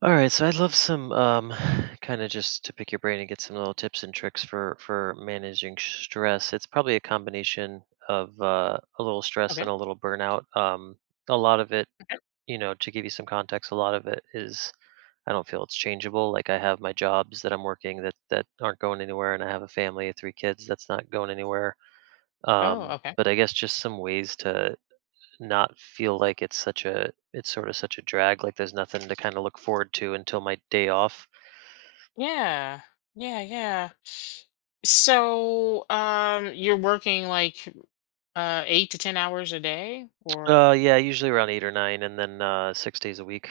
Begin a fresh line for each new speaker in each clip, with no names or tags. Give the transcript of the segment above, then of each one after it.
All right, so I'd love some kind of just to pick your brain and get some little tips and tricks for managing stress. It's probably a combination of a little stress and
Okay.
a little burnout. A lot of it,
Okay.
you know, to give you some context, a lot of it is I don't feel it's changeable. Like I have my jobs that I'm working that aren't going anywhere, and I have a family of three kids that's not going anywhere.
Oh, okay.
But I guess just some ways to not feel like it's such a it's sort of such a drag, like there's nothing to kind of look forward to until my day off.
Yeah. Yeah, yeah. So, you're working like 8 to 10 hours a day or
Yeah, usually around 8 or 9, and then 6 days a week.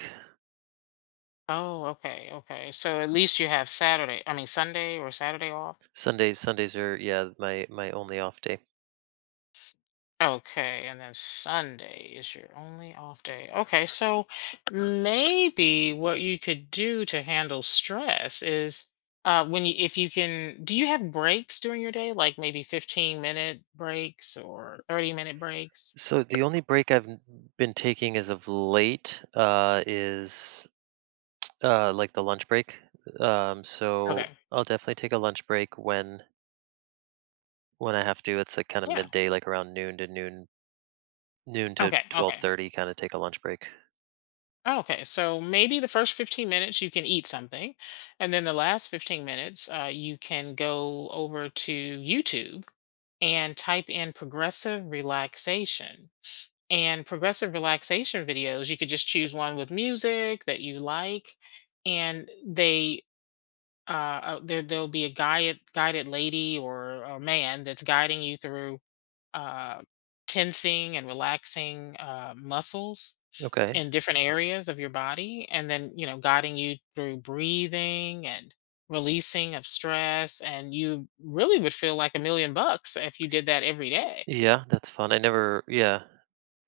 oh, okay, okay. So at least you have Saturday, I mean Sunday or Saturday off.
Sundays are, yeah, my only off day.
Okay, and then Sunday is your only off day. Okay, so maybe what you could do to handle stress is when you if you can do you have breaks during your day, like maybe 15-minute breaks or 30-minute breaks?
So the only break I've been taking as of late is like the lunch break. So
Okay.
I'll definitely take a lunch break when I have to. It's like kind of
Yeah.
midday, like around noon to
Okay.
twelve
Okay.
thirty. Kind of take a lunch break.
Okay. So maybe the first 15 minutes you can eat something, and then the last 15 minutes you can go over to YouTube and type in progressive relaxation. And progressive relaxation videos, you could just choose one with music that you like, and they there there'll be a guided lady or a man that's guiding you through uh tensing and relaxing muscles
Okay.
in different areas of your body, and then, you know, guiding you through breathing and releasing of stress. And you really would feel like a million bucks if you did that every day.
Yeah, that's fun. I never. Yeah.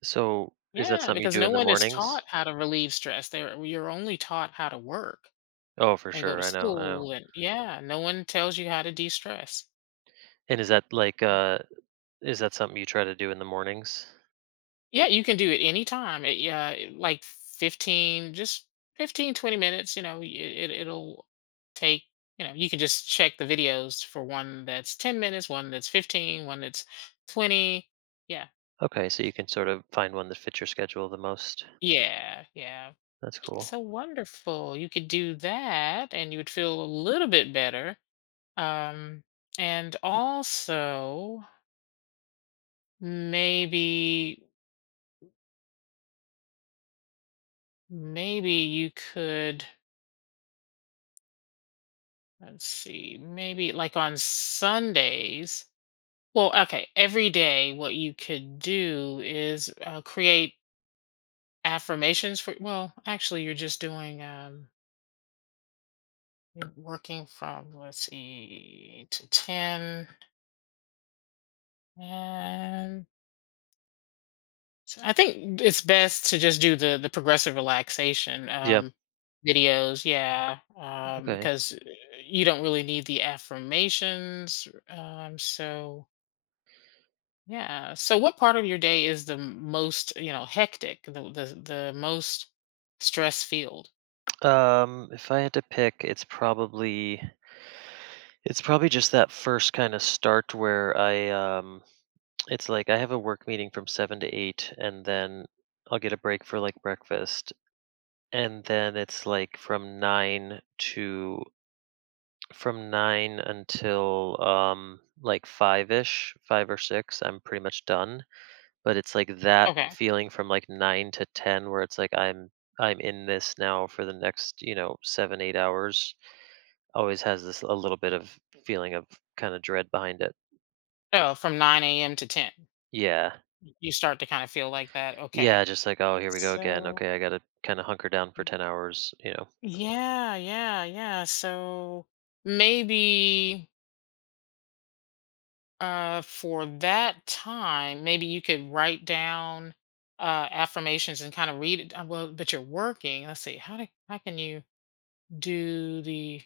So is that
Yeah,
something you
because
do
no
in the
one is
mornings?
taught how to relieve stress. They're You're only taught how to work
Oh, for
and go
sure.
to
I know. I know.
school, and yeah, no one tells you how to de-stress.
And is that like is that something you try to do in the mornings?
Yeah, you can do it anytime. Like 15, just 15, 20 minutes, you know, it'll take, you know, you can just check the videos for one that's 10 minutes, one that's 15, one that's 20. Yeah.
Okay, so you can sort of find one that fits your schedule the most.
Yeah, yeah.
That's cool.
So wonderful. You could do that and you would feel a little bit better. Um, and also, maybe you could, let's see, maybe like on Sundays. Well, okay, every day what you could do is create affirmations for, well, actually you're just doing you're working from, let's see, eight to 10, and so I think it's best to just do the progressive relaxation
Yeah.
videos, yeah,
Okay.
because you don't really need the affirmations. Yeah. So what part of your day is the most, you know, hectic, the most stress filled?
If I had to pick, it's probably just that first kind of start where I it's like I have a work meeting from 7 to 8, and then I'll get a break for like breakfast, and then it's like from nine until like 5 ish, 5 or 6. I'm pretty much done. But it's like that
Okay.
feeling from like 9 to 10, where it's like I'm in this now for the next, you know, 7 8 hours, always has this a little bit of feeling of kind of dread behind it.
Oh, from nine a.m. to ten,
Yeah.
you start to kind of feel like that. Okay.
Yeah, just like, "Oh, here we go again.
So
Okay, I got to kind of hunker down for 10 hours," you know.
yeah, yeah, yeah. So maybe, for that time, maybe you could write down affirmations and kind of read it. Well, but you're working. Let's see. How can you do the?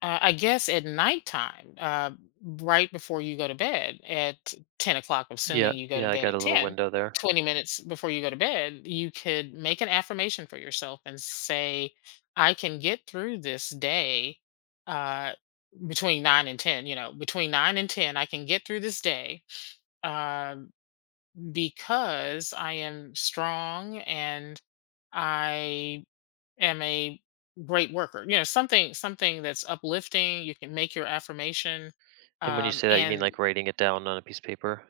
I guess at nighttime, right before you go to bed at 10 o'clock,
Yeah,
assuming you go to
yeah, I
bed
got
at
a little
10,
window there.
20 minutes before you go to bed, you could make an affirmation for yourself and say, I can get through this day uh, between 9 and 10. You know, between 9 and 10, I can get through this day uh, because I am strong and I am a great worker. You know, something, something that's uplifting, you can make your affirmation.
And when you say that, you mean
And
like writing it down on a piece of paper?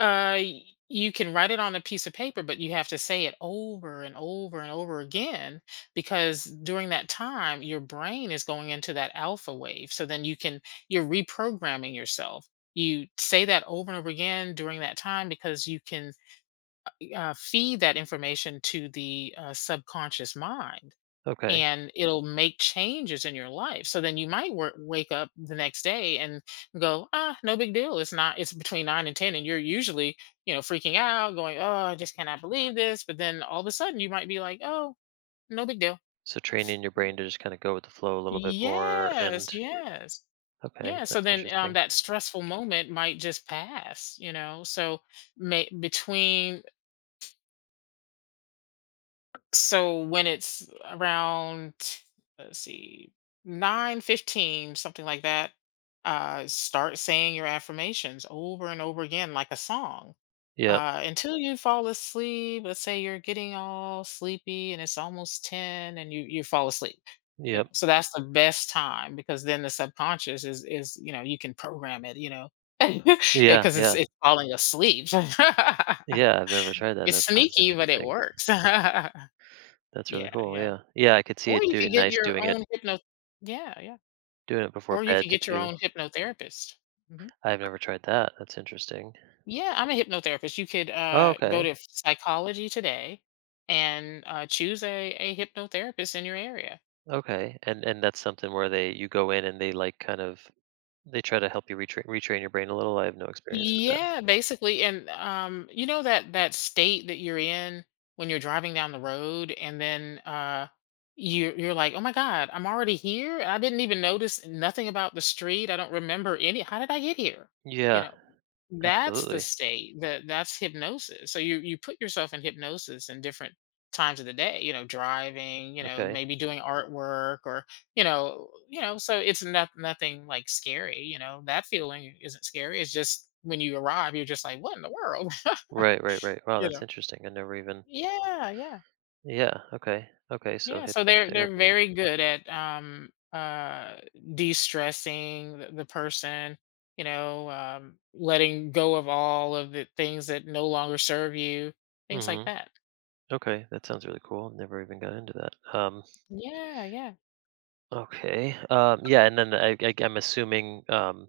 uh y- you can write it on a piece of paper, but you have to say it over and over and over again, because during that time your brain is going into that alpha wave, so then you can, you're reprogramming yourself. You say that over and over again during that time because you can feed that information to the subconscious mind,
Okay.
and it'll make changes in your life. So then you might wake up the next day and go, ah, no big deal. It's not, it's between nine and 10. And you're usually, you know, freaking out, going, oh, I just cannot believe this. But then all of a sudden you might be like, oh, no big deal.
So training your brain to just kind of go with the flow a little bit more and
Yes, yes.
okay,
Yeah, so
that's
then
interesting.
that stressful moment might just pass, you know. So may, between so when it's around, let's see, 9:15, something like that, start saying your affirmations over and over again, like a song,
Yep,
until you fall asleep. Let's say you're getting all sleepy and it's almost ten, and you fall asleep. You know,
yep.
so that's the best time because then the subconscious is, you know, you can program it. You know,
Yeah,
because it's
yeah.
it's falling asleep.
Yeah, I've never tried that.
It's
That sounds
sneaky, but it
interesting.
works.
That's
Yeah,
really cool,
yeah.
yeah. Yeah, I could see
Or
it
you could get your
doing it
own hypno Yeah, yeah.
doing it before
Or you could
bed
get your
too.
own hypnotherapist. Mhm.
I've never tried that. That's interesting.
Yeah, I'm a hypnotherapist. You could,
Oh,
go
okay.
to Psychology Today and, choose a hypnotherapist in your area.
Okay. And that's something where they you go in and they like kind of they try to help you retrain your brain a little. I have no experience with that.
Yeah, basically, and, you know, that that state that you're in when you're driving down the road and then, you're like, "Oh my god, I'm already here? I didn't even notice nothing about the street. I don't remember any how did I get here?" You
Yeah,
know? That's the
absolutely.
state. That's hypnosis. So you put yourself in hypnosis in different times of the day, you know, driving, you know,
Okay.
maybe doing artwork, or, you know, so it's not nothing like scary, you know. That feeling isn't scary. It's just when you arrive, you're just like, what in the world?
Right, right, right. Wow,
you
that's
know.
interesting. I never even.
Yeah, yeah.
Yeah, okay. Okay, so
Yeah, so they're
hypnotherapy.
very good at de-stressing the person, you know, letting go of all of the things that no longer serve you, things like
Mhm.
that.
Okay, that sounds really cool. Never even got into that.
Yeah, yeah.
Okay. Yeah, and then I'm assuming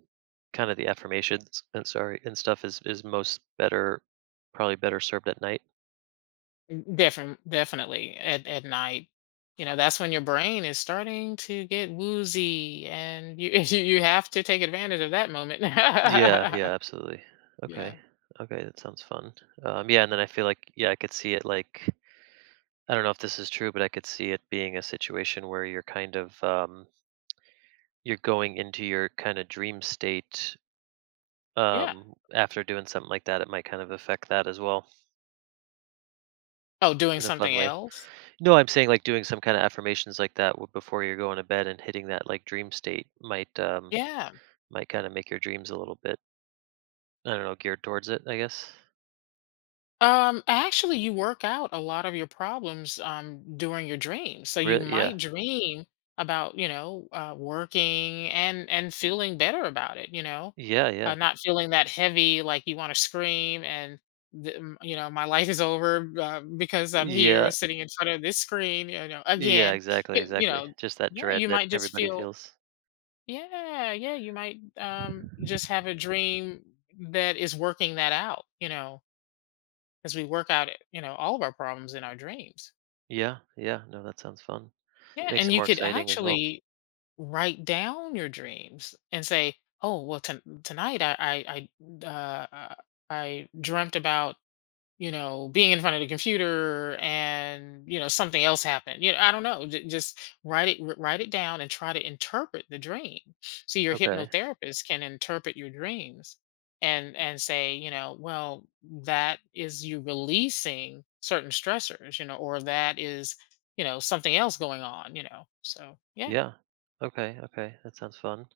kind of the affirmations and sorry and stuff is most better, probably better served at night.
Definitely, definitely at night. You know, that's when your brain is starting to get woozy, and you you have to take advantage of that moment.
Yeah. Yeah. Absolutely.
Yeah.
Okay. Okay. That sounds fun. Yeah, and then I feel like yeah, I could see it like I don't know if this is true, but I could see it being a situation where you're you're going into your kind of dream state
Yeah.
after doing something like that, it might kind of affect that as well
Oh, doing
in a fun
something
way.
else?
No, I'm saying like doing some kind of affirmations like that before you're going to bed and hitting that like dream state
Yeah.
might kind of make your dreams a little bit, I don't know, geared towards it I guess.
Actually, you work out a lot of your problems during your dreams. So you
Really? Yeah.
might dream about, you know, working and feeling better about it. You know,
Yeah. Yeah.
not feeling that heavy, like you want to scream and you know, my life is over because I'm here
Yeah.
sitting in front of this screen. You know,
Yeah.
again,
Exactly.
you, you
Exactly.
know,
Just that
yeah,
dread
you
that
might just
everybody
feel,
feels.
yeah, yeah, you might just have a dream that is working that out. You know, as we work out, you know, all of our problems in our dreams.
Yeah. Yeah. No, that sounds fun.
Yeah,
Makes
and
it
you
more
could
exciting as well.
actually write down your dreams and say, "Oh, well, tonight I I I uh, uh, I dreamt about," you know, being in front of the computer, and, you know, something else happened. You know, I don't know. Just write it down and try to interpret the dream. So your
Okay.
hypnotherapist can interpret your dreams and say, you know, well, that is you releasing certain stressors, you know, or that is, you know, something else going on, you know? So yeah.
Yeah. Okay. Okay. That sounds fun.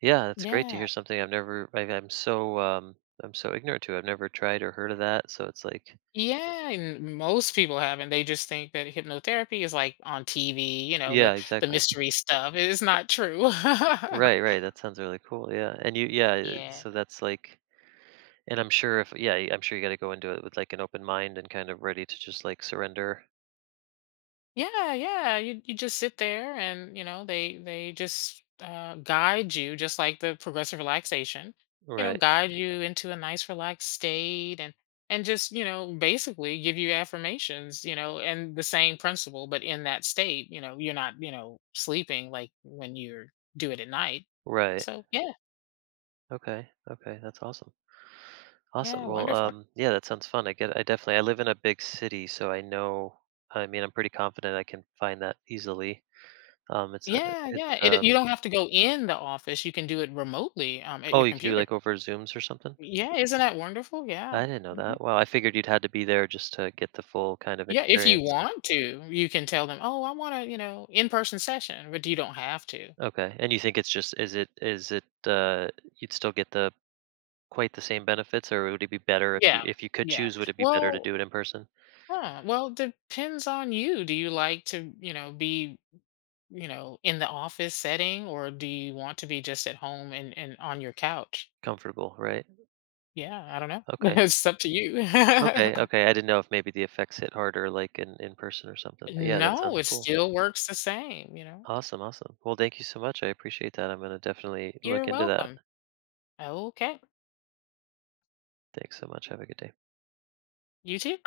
Yeah, that's great to
Yeah.
hear something I've never. I'm so ignorant to. I've never tried or heard of that. So it's like.
Yeah, and most people haven't. They just think that hypnotherapy is like on TV, you know,
Yeah.
the
Exactly.
mystery stuff. It is not true.
Right, right. That sounds really cool. Yeah. And you yeah,
Yeah.
so that's like and I'm sure if yeah, I'm sure you got to go into it with like an open mind and kind of ready to just like surrender.
Yeah, yeah. You just sit there and, you know, they just guide you, just like the progressive relaxation. You know,
Right.
guide you into a nice relaxed state, and just, you know, basically give you affirmations, you know, and the same principle, but in that state, you know, you're not, you know, sleeping like when you're do it at night.
Right.
So, yeah.
Okay. Okay. That's awesome. Awesome.
Yeah,
Well,
wonderful.
yeah, that sounds fun. I get I definitely I live in a big city, so I know I mean, I'm pretty confident I can find that easily. Um it's uh,
Yeah,
it's
yeah, it you don't have to go in the office, you can do it remotely, at
oh,
your
you can do
computer.
like over Zooms or something?
Yeah, isn't that wonderful?
I
Yeah,
didn't know
mhm.
that. Wow, I figured you'd had to be there just to get the full kind of
Yeah, if you
experience.
want to, you can tell them, "Oh, I want a, you know, in-person session," but you don't have to.
Okay. And you think it's just is it you'd still get the quite the same benefits, or would it be better
Yeah,
if you could
yeah.
choose, would it be better to do it
Well
in person?
well, depends on you. Do you like to, you know, be, you know, in the office setting, or do you want to be just at home and on your couch?
Comfortable, right?
Yeah, I don't know.
Okay.
It's up to you.
Okay, okay. I didn't know if maybe the effects hit harder like in person or something. But yeah, that
No,
sounds
it
cool.
still works the same, you know?
Awesome, awesome. Well, thank you so much. I appreciate that. I'm going to definitely look
You're
into that.
welcome. Okay.
Thanks so much. Have a good day.
You too.